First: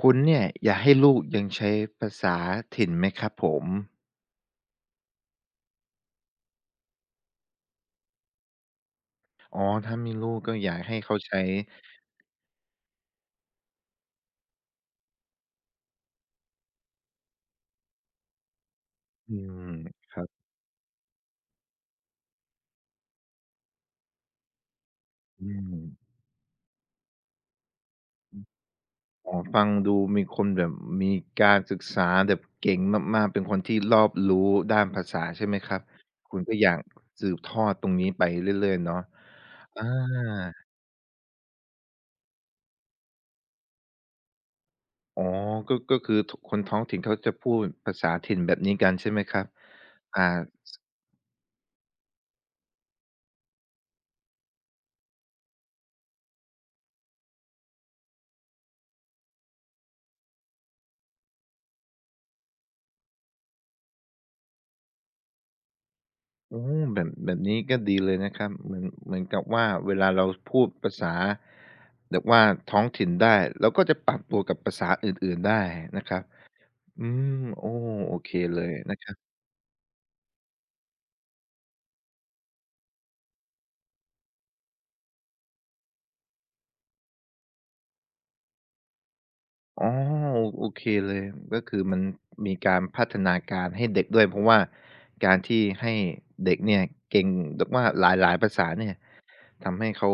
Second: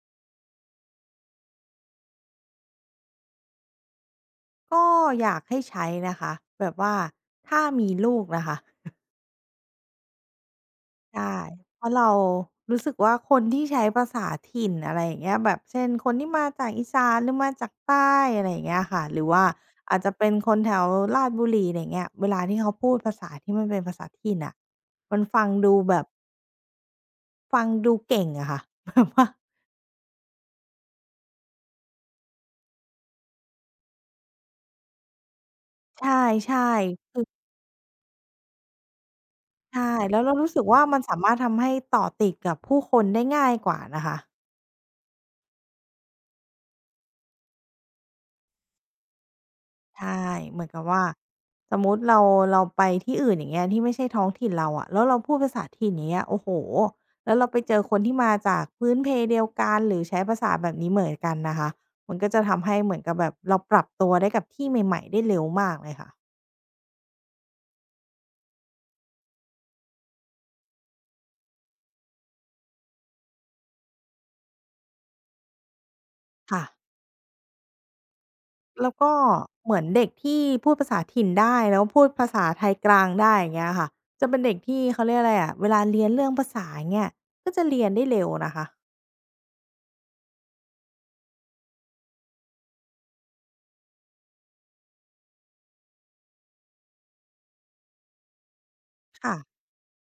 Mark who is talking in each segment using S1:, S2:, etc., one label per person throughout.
S1: คุณเนี่ยอยากให้ลูกยังใช้ภาษาถิ่นไหมครับผม
S2: ก็อยากให้ใช้นะคะแบบว่าถ้ามีลูกนะคะ
S1: อ๋อถ้ามีลูกก็อยากให้เขา
S2: ใช่
S1: ใช้
S2: เพราะเรารู้สึกว่าคนที่ใช้ภาษาถิ่นอะไรอย่างเงี้ยแบบเช่นคนที่มาจากอีสานหรือมาจากใต้อะไรอย่างเงี้ยค่ะหรือ
S1: อื
S2: ว่า
S1: ม
S2: อาจจะ
S1: ครั
S2: เป็น
S1: บ
S2: คนแถวราชบุรีอะไรอย่างเงี้ยเวลาที่เขาพูดภาษาที่มันเป็นภาษาถิ่นน่ะมันฟั
S1: อื
S2: ง
S1: ม
S2: ดูแบบฟังดูเก่งอะค่ะ แบบว่า
S1: อ๋อฟังดูมีคนแบบมีการศึกษาแบบเก่งมากๆเป็นคนที่รอบรู้ด้านภาษาใช่ไหมครับ
S2: ใ
S1: คุณก็
S2: ช่
S1: อยาก
S2: ๆ
S1: สืบทอดตรงนี้ไปเรื่อยๆเนาะอ
S2: ใช่แล้วเรารู้
S1: า
S2: สึกว่ามันสามารถทำให้ต่อติดกับผู้คนได้ง่ายกว่านะคะ
S1: อ๋อก็คือทคนท้องถิ่นเขาจะพูดภาษาถิ่นแบบนี้กันใช่ไหมครับ
S2: ใช่
S1: อ่า
S2: เหมือนกับว่าสมมุติเราไปที่อื่นอย่างเงี้ยที่ไม่ใช่ท้องถิ่นเราอะแล้วเราพูดภาษาถิ่นอย่างเงี้ยโอ้โฮแล้วเราไปเจอคนที่มาจากพื้นเพเดียวกันหรือใช้ภาษาแบบนี้เหมือนกันนะคะมันก็จะทำให้เหมือนกับแบบเราปรับตัวได้กับที่ใหม่ๆได้เร็วมากเลยค่ะ
S1: โอ้แบบนี้ก็ดีเลยนะครับเหมือนกับว่าเวลาเราพูดภาษาแบบว่าท้องถิ่นได้เราก็จะปรับตัวกับภาษาอื่นๆได้นะครับ
S2: ค่ะ
S1: อืมโอ้โอเคเลย
S2: แล้ว
S1: นะค
S2: ก็
S1: รับ
S2: เหมือนเด็กที่พูดภาษาถิ่นได้แล้วพูดภาษาไทยกลางได้อย่างเงี้ยค่ะจะเป็นเด็กที่เขาเรียกอะไรอะเวลาเรียนเรื่องภาษาอย่างเงี้ยก็จะเรียนได้เร็วนะคะ
S1: อ๋อโอเคเลยก็คือมันมีการพัฒนาการให้เด็กด้วยเพราะว่าการที่ให้เด็กเนี่ยเก่งแบบว่าหลายๆภาษาเนี่ย
S2: ค่ะ
S1: ทำให้เขา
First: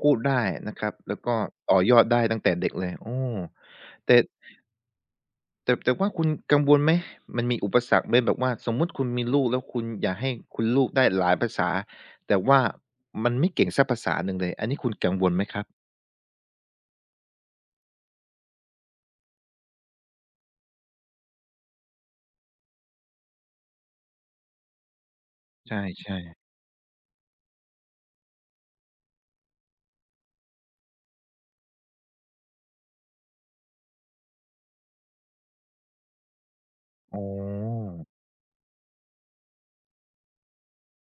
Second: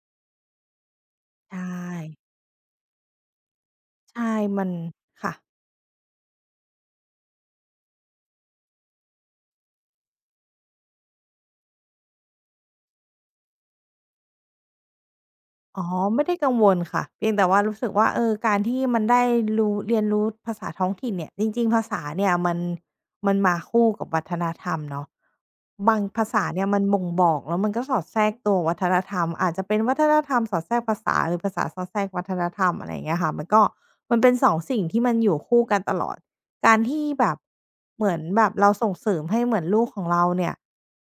S1: พูดได้นะครับแล้วก็
S2: ใช่
S1: ต่อยอดได้ตั้งแต่เด็กเลยโอ้แต่
S2: ใช่ มันค่ะ
S1: แต่ว่าคุณกังวลไหมมันมีอุปสรรคไหมแบบว่าสมมุติคุณมีลูกแล้วคุณอยากให้คุณลูกได้หลายภาษาแต่ว่ามันไม่เก่งสักภาษาหนึ่งเลยอันนี้คุณกังวลไหมครับ
S2: อ๋อไม่ได้กังวลค่ะเพียงแต่ว่ารู้สึกว่าเออการที่มันได้รู้เรียนรู้ภาษาท้องถิ่นเนี่ยจริงๆภาษาเนี่ยมันมาคู่กับวัฒนธรรมเนาะบาง
S1: ใช่
S2: ภาษา
S1: ๆ
S2: เนี่ยมันบ่งบอกแล้วมันก็สอดแทรกตัววัฒนธรรมอาจจะเป็นวัฒนธรรมสอดแทรกภาษาหรือภาษาสอดแทรกวัฒนธรรมอะไรอย่างเงี้ยค่ะมันก็มันเป็นสองสิ่งที่มันอยู่คู่กันตลอดการที่
S1: อ๋อ
S2: แบบเหมือนแบบเราส่งเสริมให้เหมือนลูกของเราเนี่ย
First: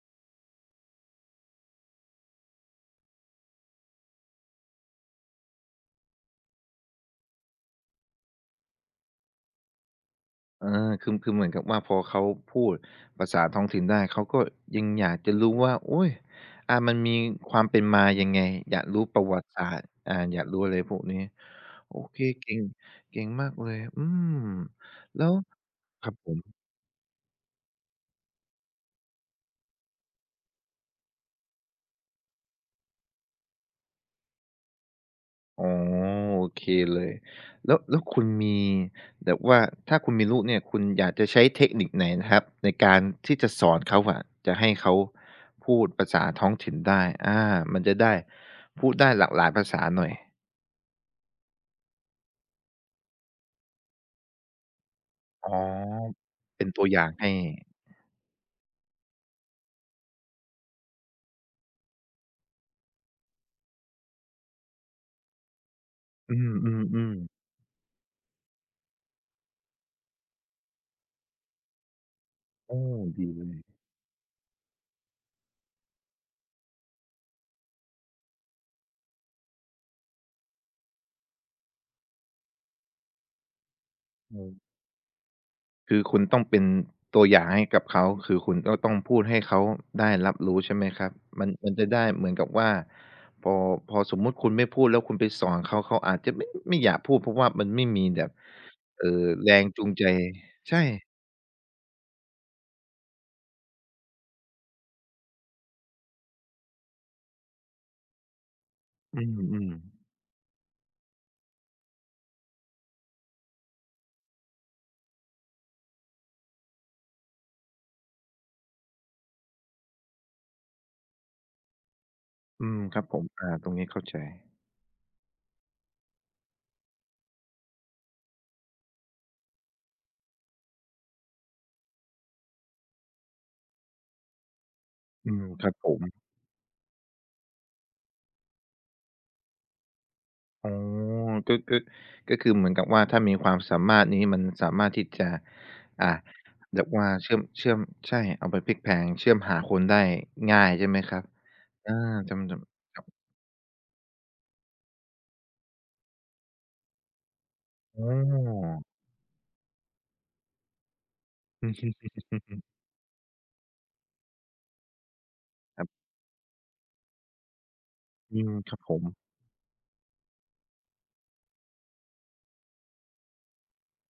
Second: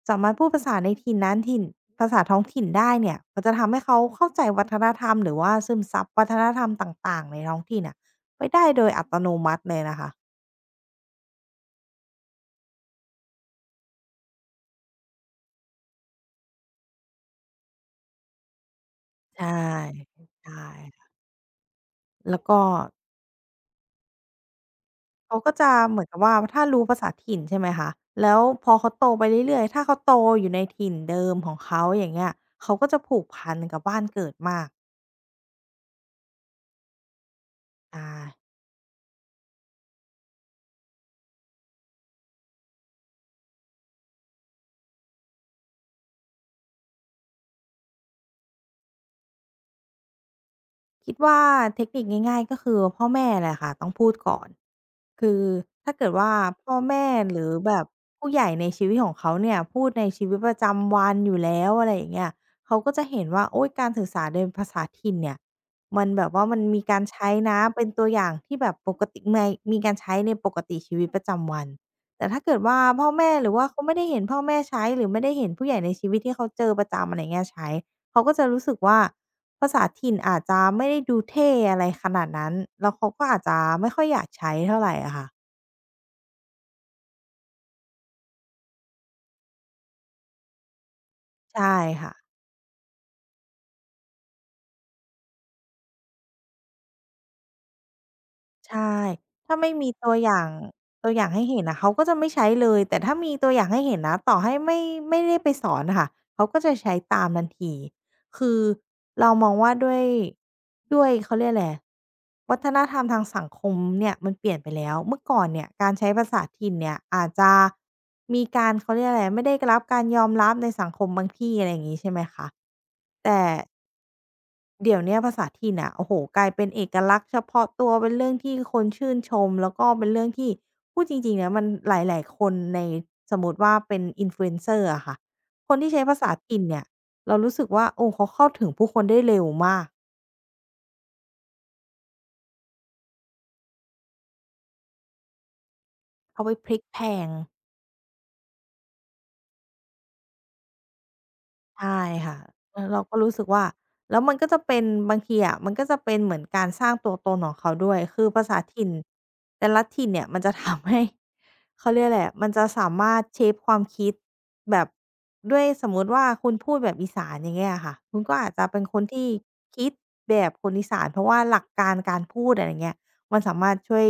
S2: สามารถพูดภาษาในถิ่นนั้นถิ่นภาษาท้องถิ่นได้เนี่ยมันจะทำให้เขาเข้าใจวัฒนธรรมหรือว่าซึมซับวัฒนธรรมต่างๆในท้องถิ่นน่ะไปได้โดยอัตโนมัติเลยนะคะ
S1: เออคือเหมือนกับว่าพอเขาพูดภาษาท้องถิ่นได้เขาก็ยังอยากจะรู้ว่าโอ๊ยอามันมีความเป็นมายังไงอยากรู้ประวั
S2: ใช่
S1: ติศาสตร์อาอยาก
S2: ใช่
S1: รู้อะไรพวกนี้โอเค
S2: แล้ว
S1: เก่
S2: ก็
S1: งเก่งมากเลยอืมแล้ว
S2: เขาก็จะเหมื
S1: ค
S2: อน
S1: รับ
S2: กับ
S1: ผ
S2: ว่า
S1: ม
S2: ถ้ารู้ภาษาถิ่นใช่ไหมคะแล้วพอเขาโตไปเรื่อยๆถ้าเขาโตอยู่ในถิ่นเดิมของเขาอย่างเงี้ยเขาก็จะผูกพันกับบ้านเกิดมาก
S1: อ๋อโอเคเลยแล้วแล้
S2: อ
S1: วคุณ
S2: ช
S1: มีแบบว่าถ้าคุณมีลูกเนี่ยคุณอยากจะใช้เทคนิคไหนนะครับในการที่จะสอนเขาอะจะให้เขาพูดภาษาท้องถิ่นได้อามันจะได้พูดได้หลากหลายภาษาหน่อย
S2: คิดว่าเทคนิคง่ายๆก็คือพ่อแม่แหละค่ะต้องพูดก่อนคือ
S1: อ๋อ
S2: ถ้าเกิดว่า
S1: เป็น
S2: พ่อ
S1: ตัวอ
S2: แม่
S1: ย่างให้
S2: หรือแบบผู้ใหญ่ในชีวิตของเขาเนี่ยพูดในชีวิตประจำวันอยู่แล้วอะไรอย่างเงี้ยเขาก็จะเห็นว่าโอ๊ยการสื่อสารโดยภาษาถิ่นเนี่ยมันแบบ
S1: อื
S2: ว่ามันมีการ
S1: มๆ
S2: ใช้
S1: ๆ
S2: นะเป็นตัวอย่างที่แบบปกติไมมีการใช้ในปกติชีวิตประจำวันแต่ถ้าเกิดว่า
S1: โอ้
S2: พ่อ
S1: ดี
S2: แม่
S1: เล
S2: หรือ
S1: ย
S2: ว่าเขาไม่ได้เห็นพ่อแม่ใช้หรือไม่ได้เห็นผู้ใหญ่ในชีวิตที่เขาเจอประจำอะไรเงี้ยใช้เขาก็จะรู้สึกว่า ภาษาถิ่นอาจจะไม่ได้ดูเท่อะไรขนาดนั้นแล้วเขาก็อาจจะไม่ค่อยอยาก
S1: เออ
S2: ใช้เท่าไรอะค่ะ
S1: คือคุณต้องเป็นตัวอย่างให้กับเขา คือคุณก็ต้องพูดให้เขาได้รับรู้ใช่ไหมครับ มันมั
S2: ใช่
S1: นจะได้
S2: ค่ะ
S1: เหมือนกับว่าพอพอสมมุติคุณไม่พูดแล้วคุณไปสอนเขาเขาอาจจะไม่อยากพูดเพราะว่ามันไม่มีแบบ
S2: ใช่
S1: เอ่อแร
S2: ถ้า
S1: ง
S2: ไม่
S1: จู
S2: มี
S1: งใจ
S2: ตัวอย่าง
S1: ใช่
S2: ตัวอย่างให้เห็นอะเขาก็จะไม่ใช้เลย แต่ถ้ามีตัวอย่างให้เห็นนะต่อให้ไม่ได้ไปสอนอะค่ะเขาก็จะใช้ตามทันทีคือ
S1: อื
S2: เรามอง
S1: ม
S2: ว่าด้วยเขาเรียกอะไรวัฒนธรรมทางสังคมเนี่ยมันเปลี่ยนไปแล้วเมื่อก่อนเนี่ยการใช้ภาษาถิ่นเนี่ยอาจจะมีการเขาเรียกอะไรไม่ได้รับการยอมรับในสังคมบางที่อะไรอย่างงี้ใช่ไหมคะ
S1: ๆอืมครับผม
S2: แต่
S1: อาตรงนี้เข้าใจ
S2: เดี๋ยวเนี้ยภาษาถิ่นน่ะโอ้โฮกลายเป็นเอกลักษณ์เฉพาะตัวเป็นเรื่องที่คนชื่นชมแล้วก็เป็นเรื่องที่พูดจริงๆนะมันหลายๆคนในสมมุติว่าเป็น Influencer อะค่ะ
S1: อืมค
S2: ค
S1: รับ
S2: น
S1: ผ
S2: ที่ใช้
S1: ม
S2: ภาษาถิ่นเนี่ยเรารู้สึกว่าโอ้เขาเข้าถึงผู้คนได้เร็วมาก
S1: อ๋อก็ก็ก็คือเหมือนกับว่าถ้ามีความสามารถนี้มันสามารถที่จะอ่า
S2: เขาไปพลิ
S1: แบ
S2: ก
S1: บ
S2: แพล
S1: ว่า
S2: ง
S1: เชื่อมใช่เอาไปพลิกแพลงเชื่อมหาคนได้ง่ายใช่ไหมครับอา
S2: ใช่ค่ะ
S1: จำจำ
S2: แล้วเราก็รู้สึกว่าแล้วมันก็จะเป็นบางทีอะมันก็จะเป็นเหมือนการสร้างตัวตนของเขาด้วย
S1: อ๋อ
S2: คือภาษาถิ่นแต่ละถิ่นเนี่ยมันจะทำให้ เขาเรียกอะไรอะมันจะ สามารถเชปความคิดแบบด้วย
S1: ค
S2: ส
S1: รั
S2: ม
S1: บ
S2: มุติว่าคุณพูดแบบอีสานอย่างเงี้ยอะค่ะคุณก็
S1: อื
S2: อาจ
S1: ม
S2: จะ
S1: ครั
S2: เป็
S1: บ
S2: น
S1: ผ
S2: คน
S1: ม
S2: ที่คิดแบบคนอีสานเพราะว่าหลักการการพูดอะไรอย่างเงี้ยมันสามารถช่วย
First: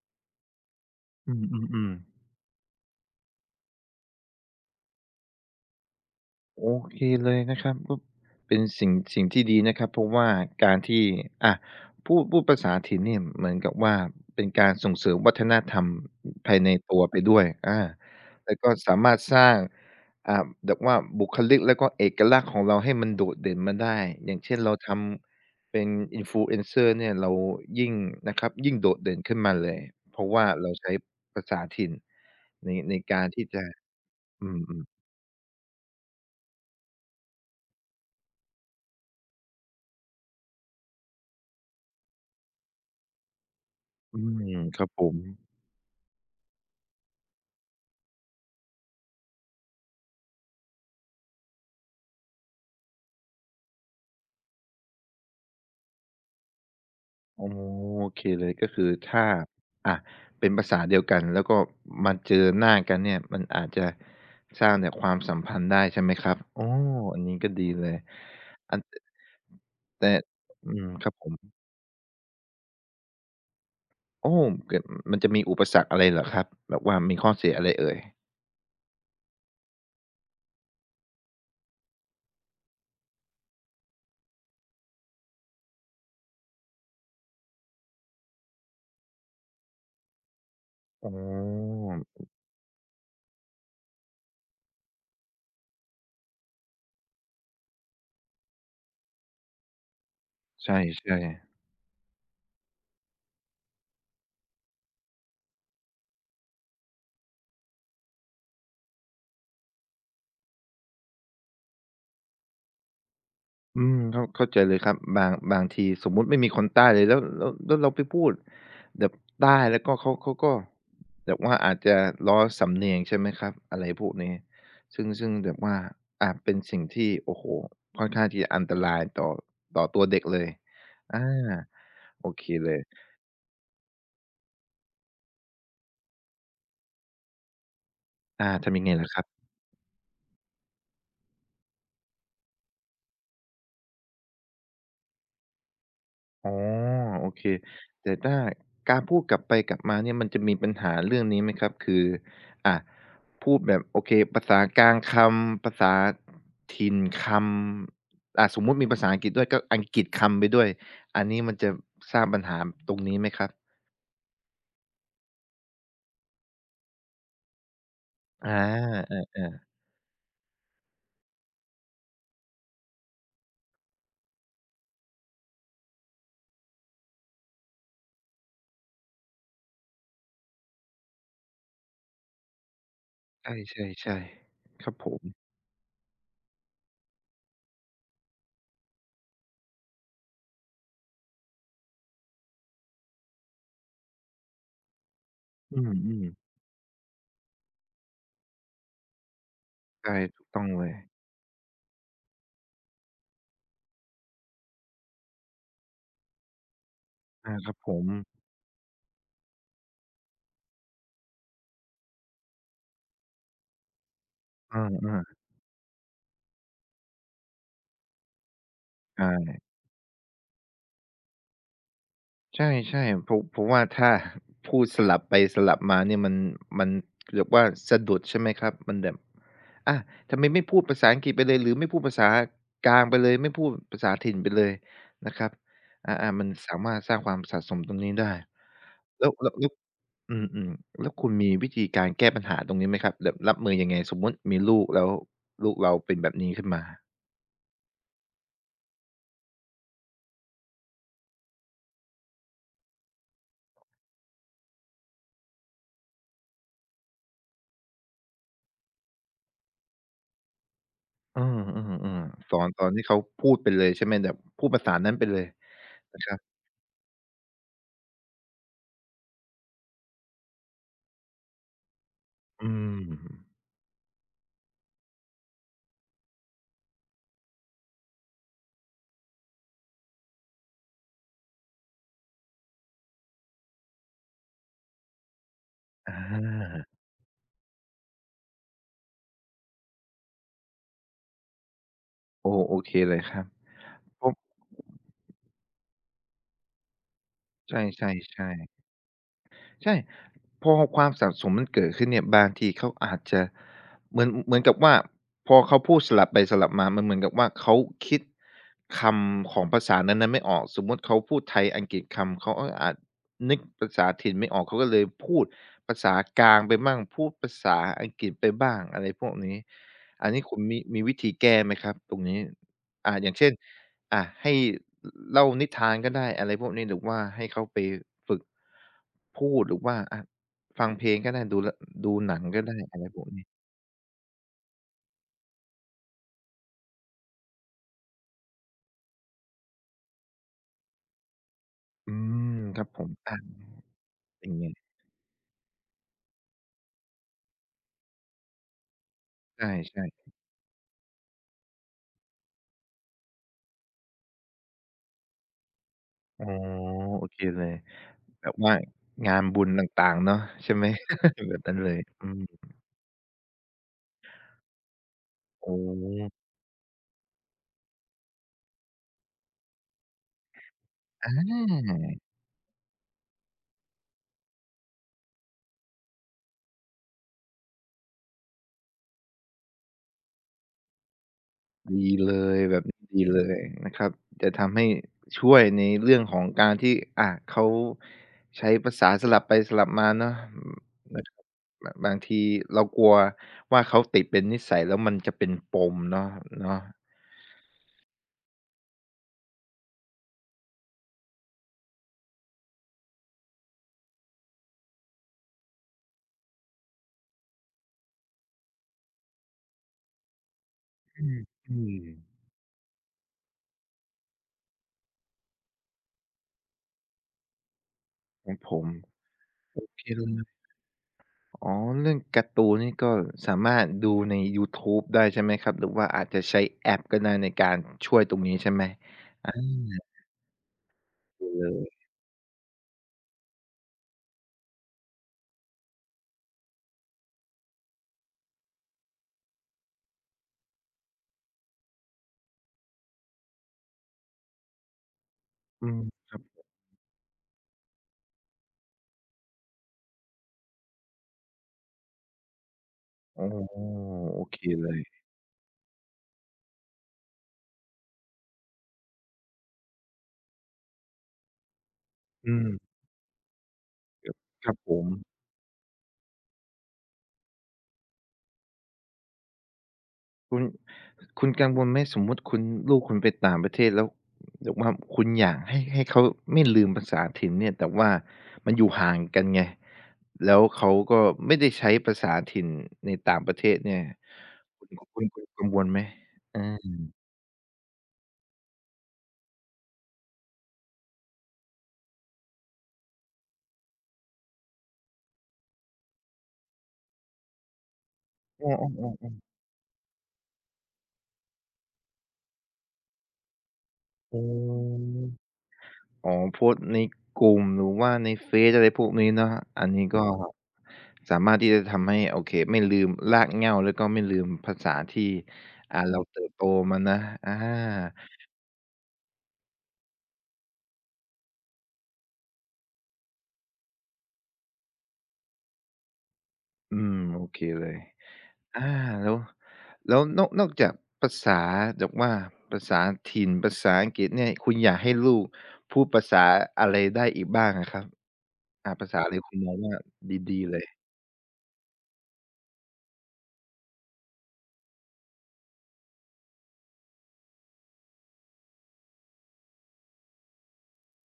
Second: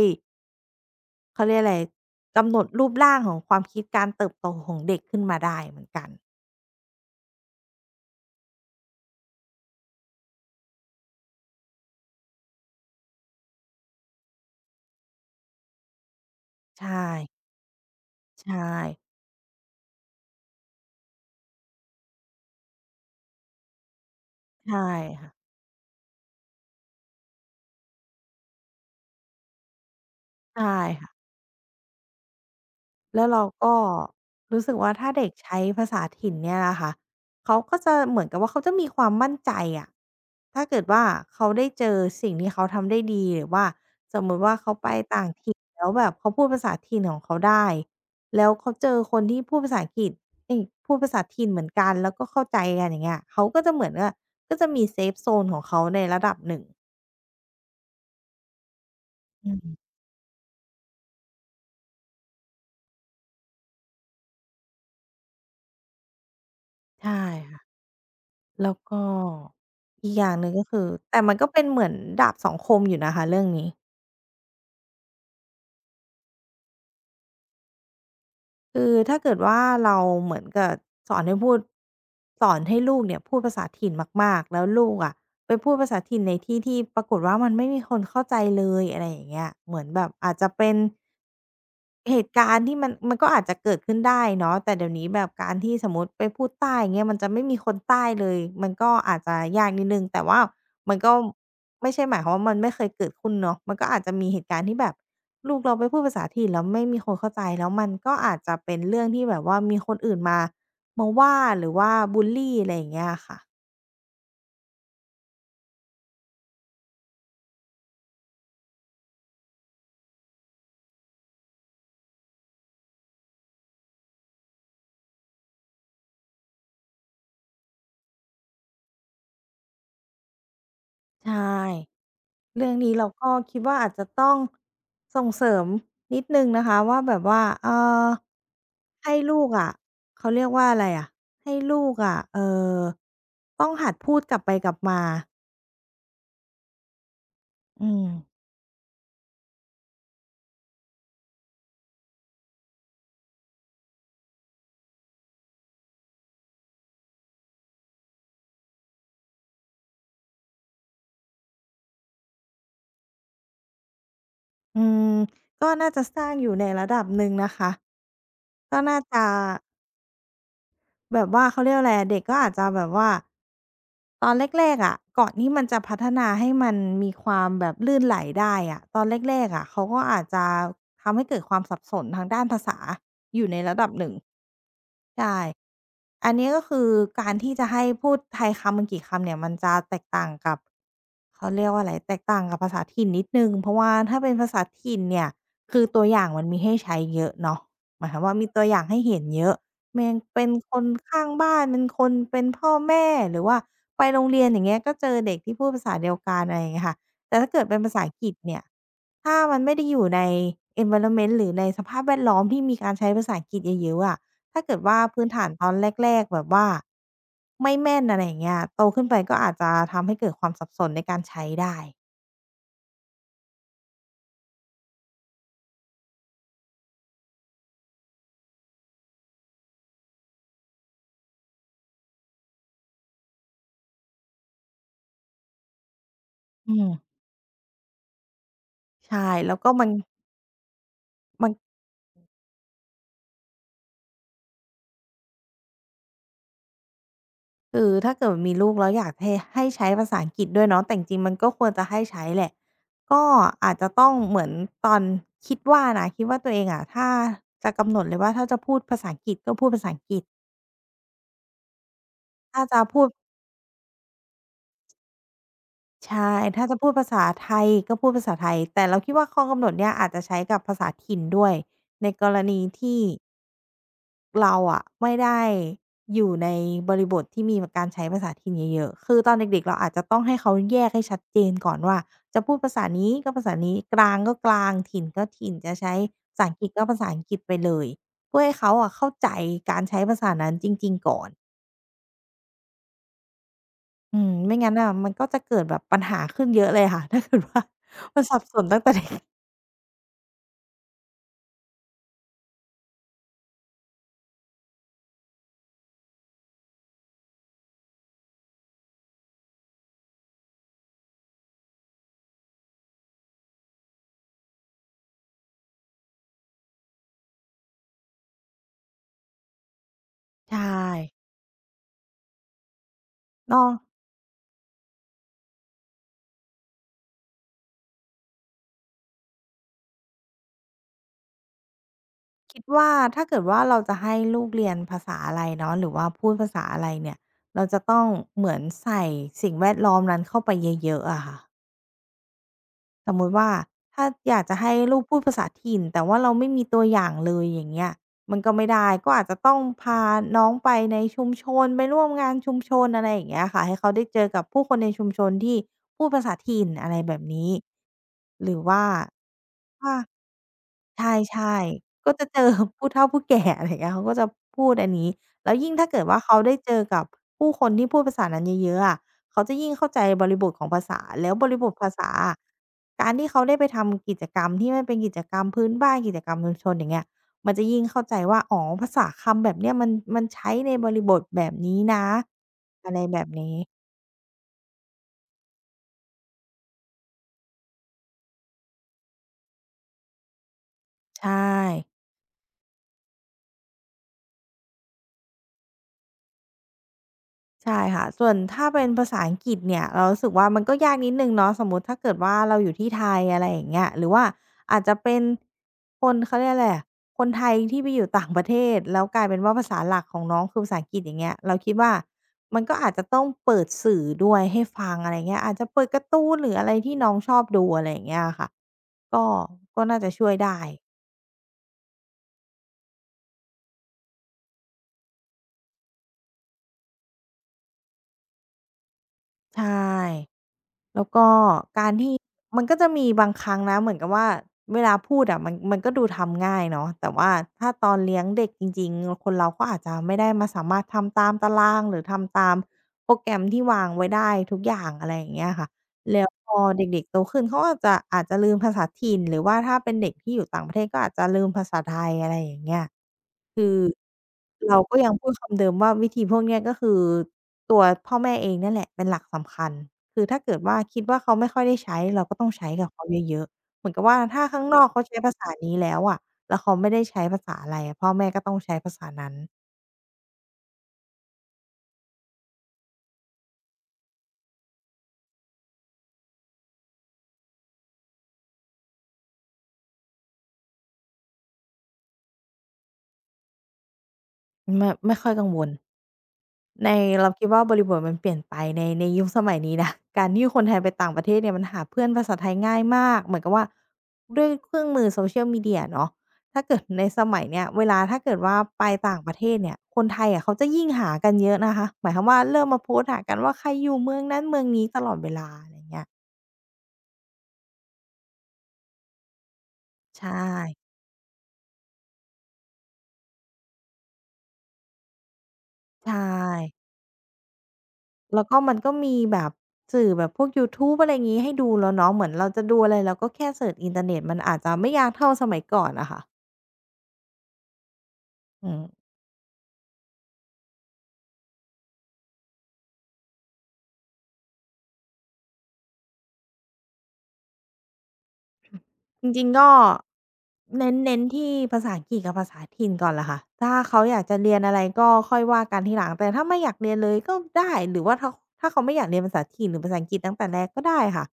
S1: อื
S2: เขาเรียกอะไร
S1: มๆๆ
S2: กำหนดรูปร่างของความคิดการเติบโตของเด็กขึ้นมาได้เหมือนกัน
S1: โอเคเลยนะครับก็เป็นสิ่งที่ดีนะครับเพราะว่าการที่อะพูดภาษาถิ่นเนี่ยเหมือนกับว่าเป็นการส่งเสริมวัฒนธรรมภายในตัว
S2: ใช่
S1: ไปด้วยอาแล้วก็
S2: ใช่
S1: สามารถสร้างอ่าแบบว่าบุคลิกแล้วก็เอกลักษณ์ของเราให้มันโดดเด่นมาได้อย่างเช่นเรา
S2: ใช่
S1: ท
S2: ค่ะ
S1: ำเป็น Influencer เนี่ยเรายิ่งนะครับยิ่งโดดเด่นขึ้นมาเลยเพราะว่า
S2: ใช่
S1: เราใช้
S2: ค่ะ
S1: ภาษาถิ่นใน
S2: แล้
S1: กา
S2: ว
S1: ร
S2: เรา
S1: ที่จะ
S2: ก็
S1: อื
S2: รู้สึก
S1: ม
S2: ว่า
S1: ๆ
S2: ถ้าเด็กใช้ภาษาถิ่นเนี่ยนะคะเขาก็จะเหมือนกับว่าเขาจะมีความมั่นใจอะถ้าเกิดว่าเขาได้เจอสิ่งที่เขาทำได้ดีหรือว่าส
S1: อื
S2: มมุติว่า
S1: ม
S2: เขา
S1: ครั
S2: ไป
S1: บผม
S2: ต่างถิ่นแล้วแบบเขาพูดภาษาถิ่นของเขาได้แล้วเขาเจอคนที่พูดภาษาอังกฤษเอ๊ยพูดภาษาถิ่นเหมือนกันแล้วก็เข้าใจกันอย่างเงี้ยเขาก็จะเหมือนว่าก็จะมีเซฟโซนของเขาในระดับหนึ่ง
S1: อ๋อโอเคเลยก็คือถ้า
S2: อืม
S1: อ่าเป็นภาษาเดียวกันแล้วก็มาเจอหน้ากันเนี่ยมันอาจจะสร้างแต่ความสัมพันธ์ได้ใช่ไหมครับอ๋อ
S2: ใช่
S1: อันนี้ก็ดี
S2: ค่ะ
S1: เลย
S2: แล้
S1: อั
S2: ว
S1: น
S2: ก็อี
S1: แต่
S2: กอย่างหนึ่งก็
S1: อื
S2: คือ
S1: มครับ
S2: แต่
S1: ผ
S2: มันก็
S1: ม
S2: เป็นเหมือนดาบสองคมอยู่นะคะเรื่องนี้
S1: โอ้เกิดมันจะมีอุปสรรคอะไรเหรอครับแบบว่ามีข้อเสียอะไรเอ่ย
S2: คือถ้าเกิดว่าเราเหมือนกับสอนให้พูดสอนให้ลูกเนี่ยพูดภาษาถิ่นมากๆแล้วลูกอะไปพูดภาษาถิ่นในที่ที่ปรากฏว่ามันไม่มีคนเข้าใจเลยอะไรอย่างเงี้ยเหมือนแบบอาจจะเป็น
S1: อ๋อ
S2: เหตุการณ์ที่มันก็อาจจะเกิดขึ้นได้เนาะแต่เดี๋ยวนี้แบบการที่สมมุติไปพูดใต้อย่างเงี้ยมันจะไม่มีคนใต้เลยมันก็อาจจะยากนิดหนึ่งแต่ว่า
S1: ใ
S2: มันก็
S1: ช่ๆ
S2: ไม่ใช่หมายความว่ามันไม่เคยเกิดขึ้นเนาะมันก็อาจจะมีเหตุการณ์ที่แบบลูกเราไปพูดภาษาถิ่นแล้วไม่มีคนเข้าใจแล้วมันก็อาจจะเป็นเรื่องที่แบบว่ามีคนอื่นมามาว่าหรือว่าบุลลีอะไรอย่างเงี้ยอะค่ะ
S1: อืมเข้าเข้าใจเลยครับบางบางทีสมมุติไม่มีคนใต้เลยแล้วแล้วแล้วเราไปพูดแบบใต้แล้วก็เขาเขาก็แบบว่าอาจจะล้อสำเนียงใช่ไหมครับอะไรพวกนี้ซึ่งซึ่งแบบว่าอาเป็นสิ่งที่โอ้โฮค่อนข้างที่จะอันตรายต่อต่อตัวเด็กเลยอา
S2: ใช่
S1: โอเค
S2: เรื่
S1: เล
S2: อง
S1: ย
S2: นี้เราก็คิดว่าอาจจะต้องส่งเสริมนิดหนึ่งนะคะว่าแบบว่า
S1: อาทำยังไงล่ะ
S2: ให้
S1: ครั
S2: ลู
S1: บ
S2: กอะเขาเรียกว่าอะไรอะให้ลูกอะต้องหัดพูดกลับไปกลับมา
S1: อ๋อโอเค
S2: อืม
S1: แต่ถ้าการพูดกลับไปกลับมาเนี่ยมันจะมีปัญหาเรื่องนี้ไหมครับคืออ่าพูดแบบโอเคภาษากลางคำภาษาถิ่นคำอ่าสมมุติมีภาษาอังกฤษด้วยก็อังกฤษคำไปด้วยอันนี้มันจะสร้างปัญหาตรงนี้ไหมครับ
S2: อืมก็น่าจะสร้างอยู่ในระดับหนึ่งนะคะ
S1: อา
S2: ก็น่าจะ
S1: เออ
S2: แบบว่าเขาเรียกว่าอะไรอะเด็กก็อาจจะแบบว่า ตอนแรกๆอะก่อนที่มันจะพัฒนาให้มันมีความแบบลื่นไหลได้อะตอนแรกๆอะเขาก็อาจจะทำให้เกิดความสับสนทางด้านภาษาอยู่ในระดับ
S1: ๆ
S2: หนึ่ง
S1: ใช่ๆๆครับผม
S2: ใช่ อันนี้ก็คือการที่จะให้พูดไทยคำมันกี่คำเนี่ยมันจะแตกต่างกับเขาเรียกว่าอะไรแตกต่างกับภาษาถิ่นนิดหนึ่งเพราะว่าถ้าเป็นภาษาถิ่นเนี่ย
S1: อื
S2: คือตัวอ
S1: ม
S2: ย่างมัน
S1: ๆ
S2: มีให้ใช้เยอะเนาะหมายความว่ามีตัวอย่างให้เห็นเยอะ แมง
S1: ใช่ถู
S2: เป็
S1: ก
S2: น
S1: ต้อง
S2: ค
S1: เล
S2: น
S1: ย
S2: ข้างบ้านเป็นคนเป็นพ่อแม่หรือว่าไปโรงเรียนอย่างเงี้ยก็เจอเด็กที่พูดภาษาเดียวกันอะไรอย่างเงี้ยค่ะแต่ถ้า
S1: อา
S2: เกิด
S1: ครั
S2: เป็
S1: บ
S2: น
S1: ผ
S2: ภาษา
S1: ม
S2: อังกฤษเนี่ยถ้ามันไม่ได้อยู่ใน environment หรือในสภาพแวดล้อมที่มีการใช้ภาษาอังกฤษเยอะๆอะถ้าเกิ
S1: เอ
S2: ดว่าพื้น
S1: อ
S2: ฐานตอนแรกๆแบบว่าไม่แม่นอะไรอย่างเงี้ยโตขึ้นไป
S1: ๆ
S2: ก็อาจ
S1: อา
S2: จะทำให้เกิดความสับสนในการใช้ได้
S1: ใช่ใช่เพราะว่าถ้าพูดสลับไปสลับมาเนี่ยมันมันเรียกือว่าสะดุดใช่ไหมครับมันแบบอาทำไมไม่พูดภาษาอังกฤษไปเลยหรือไม่พูดภาษากลางไปเลยไม่พูดภาษาถิ่นไปเลยนะครับอ่ามัน
S2: อื
S1: สา
S2: ม
S1: มารถสร้างความสะสมตรงนี้ได้
S2: ใช่
S1: แล้วแล้
S2: แล้
S1: ว
S2: ว
S1: แล้
S2: ก็
S1: ว
S2: มัน
S1: อืมอืมแล้วคุณ
S2: มั
S1: มี
S2: น
S1: วิธีการแก้ปัญหาตรงนี้ไหมครับแบบรับมือยังไงสมมติมีลูกแล้วลูกเราเป็นแบบนี้ขึ้นมา
S2: คือถ้าเกิดมีลูกแล้วอยากให้ให้ใช้ภาษาอังกฤษด้วยเนาะแต่จริงๆมันก็ควรจะให้ใช้แหละก็อาจจะต้องเหมือนตอนคิดว่านะคิดว่าตัวเองอะถ้าจะกำหนดเลยว่าถ้าจะพูดภาษาอังกฤษก็พูดภาษาอังกฤษ
S1: อืมอมอืมสอ
S2: ถ้า
S1: น
S2: จะ
S1: ตอน
S2: พู
S1: ที่
S2: ด
S1: เขาพูดไปเลยใช่ไหมแบบพูดภาษานั้นไปเลยนะค
S2: ใช่
S1: รับ
S2: ถ้าจะพูดภาษาไทยก็พูดภาษาไทยแต่เราคิดว่าข้อกำหนดเนี้ยอาจจะใช้กับภาษาถิ่นด้วยในกรณี
S1: อื
S2: ที่
S1: ม
S2: เราอะไม่ได้อยู่ในบริบทที่มีการใช้ภาษาถิ่นเยอะๆคือตอนเด็กๆเราอาจจะต้องให้เขาแยกให้ชัดเจนก่อนว่าจะพูดภาษานี้ก็ภาษานี้กลางก็กลางถิ่นก็ถิ่นจะใช้
S1: อา
S2: ภาษาอังกฤษก็ภาษาอังกฤษไปเลยเพื่อให้เขาอะเข้าใจการใช้ภาษานั้นจริงๆก่อน
S1: โอ้โอเคเลยครับ
S2: อื
S1: พ
S2: ม
S1: บ
S2: ไม่งั้นน่ะมันก็จะเกิดแบบปัญหาขึ้นเยอะเลยค่ะ ถ้าเกิดว่า
S1: ใ
S2: มันสับ
S1: ช่
S2: สนตั้ง
S1: ๆ
S2: แต่เด็ก
S1: ๆใช่พอความสะสมมันเกิดขึ้นเนี่ยบางทีเขาอาจจะเหมือนกับว่าพอเขาพูดสลับไปสลับมามันเหมือนกับว่าเขาคิดคำของภาษานั้นๆไม่ออกสมมุติเขาพูดไทยอังกฤษคำเขาก็อาจนึกภาษาถิ่นไม่ออกเขาก็เลยพูดภาษากลางไปบ้างพูดภาษาอังกฤษไปบ้างอะไรพวกนี้อันนี้คุณ
S2: ใช่
S1: มีวิธีแก้ไหมครับตรงนี้อย่างเช่น
S2: นอก
S1: อ่ะให้เล่านิทานก็ได้อะไรพวกนี้หรือว่าให้เขาไปฝึกพูดหรือว่าฟังเพลงก็ได้ดูละดูหนัง
S2: คิ
S1: ก็
S2: ด
S1: ได้
S2: ว่า
S1: อะไรพ
S2: ถ้า
S1: วก
S2: เกิด
S1: นี้
S2: ว่าเราจะให้ลูกเรียนภาษาอะไรเนาะหรือว่าพูดภาษาอะไรเนี่ยเราจะต้องเหมือนใส่สิ่งแวดล้อมนั้นเข้าไปเยอะๆอะค่ะ
S1: อืมครับผ
S2: ส
S1: ม
S2: มมุติว่าถ้าอยาก
S1: เป็น
S2: จะ
S1: ไง
S2: ให้ลูกพูดภาษาถิ่นแต่ว่าเราไม่มีตัวอย่างเลยอย่างเงี้ยมันก็ไม่ได้ก็อาจจะต้อ
S1: ใ
S2: งพา
S1: ช่
S2: น้องไปในชุมชนไปร่วมงานชุมชนอะไรอย่างเงี้ยค่ะให้เขาได้เจอกับผู้คนในชุมชนที่พูดภาษา
S1: ๆอ๋อ
S2: ถิ่นอะไรแบบ
S1: โอเค
S2: นี้
S1: เลยแบ
S2: หรื
S1: บ
S2: อ
S1: ว่า
S2: ว่า
S1: งานบุญต
S2: ถ้า
S1: ่างๆเนาะใช่ไหม แบ
S2: ใช่
S1: บนั้นเลย
S2: ๆก็จะ
S1: อื
S2: เจ
S1: ม
S2: อ ผู้เฒ่าผู้แก่อะไรอย่างเงี้ยเขาก็จะพูดอันนี้แล้วยิ่ง
S1: โอ้
S2: ถ้าเกิดว่าเขาได้เจอกับผู้คนที่พูดภาษานั้นเยอะๆอะเขาจะยิ่งเข้าใจบริบทของภาษา
S1: อ
S2: แล้วบริบทภาษา
S1: า
S2: อะการที่เขาได้ไปทำกิจกรรมที่มันเป็นกิจกรรมพื้นบ้านกิจกรรมชุมชนอย่างเงี้ยมันจะยิ่งเข้าใจว่าอ๋อภาษาคำแบบเนี้ยมันใช้ในบริบทแบบนี้นะ
S1: ดีเลยแบบ
S2: อะไร
S1: นี้
S2: แบ
S1: ดี
S2: บ
S1: เล
S2: นี้
S1: ยนะครับจะทำให้ช่วยในเรื่องของการที่เขาใช้ภาษาสลับไปสลับมาเนาะอืมนะค
S2: ใช่
S1: รับบบางทีเรากลัวว่าเขาติดเป็นนิสัยแล้วมันจะเป็นปมเนาะเนาะ
S2: ใช่ค่ะส่วนถ้าเป็นภาษาอังกฤษเนี่ยเรารู้สึกว่ามันก็ยากนิดหนึ่งเนาะสมมุติถ้าเกิดว่าเราอยู่ที่ไทยอะไรอย่างเงี้ยหรือว่าอาจจะเป็นคนเขาเรียกอะไรอะคนไทยที่ไปอยู่ต่างประเทศแล้วกลายเป็นว่าภาษาหลักของน้องคือภาษาอังกฤษอย่าง
S1: อื
S2: เงี้ย
S1: ม
S2: เราคิ
S1: อื
S2: ดว่า
S1: ม
S2: มันก็อาจจะต้องเปิดสื่อด้วยให้ฟังอะไรเงี้ยอาจจะเปิดการ์ตูนหรืออะไรที่น้องชอบดูอะไรอย่างเงี้ยอะ
S1: ข
S2: ค่ะ
S1: องผม
S2: ก็
S1: โอ
S2: ก็น่า
S1: เค
S2: จะ
S1: เล
S2: ช่วยได้
S1: ยอ๋อเรื่องการ์ตูนนี่ก็สามารถดูในยูทูบได้ใช่ไหมครับหรือว่าอาจจะใช้แอปก็ได้ในการช่วยตรงนี้ใช่ไหมออา
S2: ใช่ แล้วก็
S1: ดีเล
S2: การ
S1: ย
S2: ที่มันก็จะมีบางครั้งนะเหมือนกับว่าเวลาพูดอะมันก็ดูทำง่ายเนาะแต่ว่าถ้าตอนเลี้ยงเด็กจริงๆคนเราก็อาจจะไม่ได้มาสามารถทำตามตารางหรือทำตามโปรแกรมที่วางไว้ได้ทุกอย่างอะไรอย่างเงี้ยค่ะ
S1: อืม
S2: แล้ว
S1: ครับ
S2: พอเด็กๆโตขึ้นเขาอาจจะลืมภาษาถิ่นหรือว่าถ้าเป็นเด็กที่อยู่ต่างประเทศก็อาจจะลืมภาษาไทยอะไรอย่างเงี้ย
S1: อ๋อโอเค
S2: เรา
S1: เล
S2: ก็
S1: ย
S2: ยังพูดคำเดิมว่าวิธีพวกเนี้ยก็คือตัวพ่อแม่เองเนี่ยแหละเป็นหลักสำคัญคือถ้าเกิดว่าคิดว่าเขาไม่ค่อยได้ใช้เราก็ต้อ
S1: อื
S2: ง
S1: ม
S2: ใช้กับเขาเยอะๆเหมือนกับว่า
S1: ครับ
S2: ถ้าข้าง
S1: ครั
S2: น
S1: บ
S2: อก
S1: ผ
S2: เขา
S1: ม
S2: ใช้ภาษานี้แล้วอะแล้วเขาไม่ได้ใช้ภาษาอะไรอะพ่อแม่ก็ต้องใช้ภาษานั้น
S1: คุณคุณกังวลไหมสมมุติคุณลูกคุณไปต่างประเทศแล้วแบบว่าคุณอยากให้ให้เขาไม่ลืมภาษาถิ่นเนี่ยแต่ว่ามันอยู่ห่างกันไงแล้วเขาก็ไม่ได้ใช้ภาษาถิ่นในต่างประเทศเนี่ย
S2: ไม่
S1: คุณ
S2: ไม่
S1: คุณ
S2: ค่อย
S1: คุ
S2: กั
S1: ณ
S2: งว
S1: กัง
S2: ล
S1: วลไหมอา
S2: ในเราคิดว่าบริบทมันเปลี่ยนไปในยุคสมัยนี้นะ การที่คนไทยไปต่างประเทศเนี่ยมันหาเพื่อนภาษาไทยง่ายมากเหมือนกับว่าด้วยเครื่องมือ Social Media เนาะถ้าเกิดในสมัยเนี้ยเวลาถ้าเกิดว่า
S1: อ้อ
S2: ไปต่างประ
S1: ๆๆ
S2: เทศ
S1: ๆ
S2: เนี่ยคนไทยอะเขาจะยิ่งหากันเยอะนะคะหมายความว่าเริ่มมาโพสต์หากันว่าใครอยู่เมือง
S1: อ๋
S2: นั้
S1: อ
S2: นเมืองนี้ตลอดเวลาอะไรเงี้ย
S1: อ๋อโพสต์ในกลุ่มหรือว่าในเฟซอะไรพวกนี้เนาะอันนี้ก็
S2: ใช่
S1: สามารถที่จะทำให้โอเคไม่ลืมรากเหง้าแล้วก็ไม่ลืมภาษาที่
S2: ใช่
S1: เราเติบโตมานะอา
S2: แล้วก็มันก็มีแบบสื่อแบบพวกยูทูบอะไรงี้ให้ดูแล้วเนาะเหมือนเราจะดูอะไรเราก็แค่เซิร์ชอินเทอร์เน็ตมันอาจจะไม่ยากเท่าสมัยก่อนอะค่ะ
S1: อืมโอเคเลย
S2: อื
S1: อา
S2: ม
S1: แล้วแล้วนอกจากภาษาแบบว่าภาษาถิ่นภาษาอังกฤษเนี่ยคุณอยากให้ลูกพูดภาษาอะไรได้อีกบ้างอะครับภาษา
S2: จ
S1: อะไร
S2: ริง
S1: คุ
S2: ๆ
S1: ณ
S2: ก็
S1: มองว่าดีๆเล
S2: เน้น
S1: ย
S2: เน้นที่ภาษาอังกฤษกับภาษาถิ่นก่อนแหละค่ะถ้าเขาอยากจะเรียนอะไรก็ค่อยว่ากันทีหลังแต่ถ้าไม่อยากเรียนเลยก็ได้หรือว่าถ้าเขาไม่อยากเรียนภาษาถิ่นหรือภาษาอังกฤษตั้งแต่แรกก็ได้ค่ะ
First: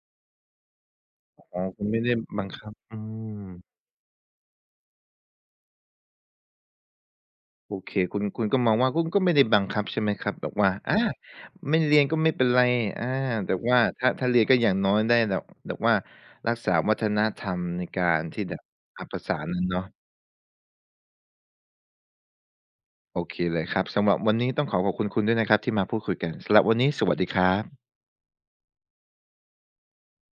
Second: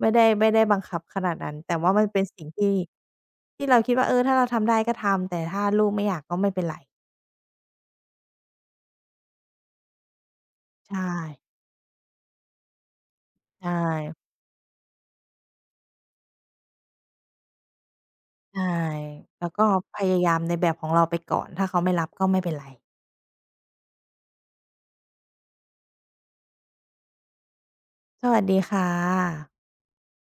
S2: ไม่ได้บังคับขนาดนั้น
S1: อ๋อ
S2: แต่
S1: คุณ
S2: ว่า
S1: ไม่
S2: มัน
S1: ได้
S2: เป็นสิ่
S1: บั
S2: ง
S1: งคั
S2: ที่
S1: บอืม
S2: ที่เราคิดว่าเออถ้าเราทำได้ก็ทำแต่ถ้าลูกไม่อยากก็ไม่เป็นไร
S1: โอเคคุณคุณก็มองว่าคุณก็ไม่ได้บังคับใช่ไหมครับแบบว่า
S2: ใช่
S1: ไม่เรียนก็ไม่เป็นไรอาแต่
S2: ใช่
S1: ว่าถ้าเรียนก็อย่างน้อยได้แบบว่ารักษาวัฒนธรรมในการที่แบบ
S2: ใช่
S1: ภาษา
S2: แล้ว
S1: นั้
S2: ก็
S1: นเนาะ
S2: พยายามในแบบของเราไปก่อนถ้าเขาไม่รับก็ไม่เป็นไร
S1: โอเคเลยครับสำหรับวันนี้ต้องขอขอบคุณคุณด้วยนะครับที่มาพูดคุยกันสำหรับวันนี้สวัสดีครับ
S2: สวัสดีค่ะ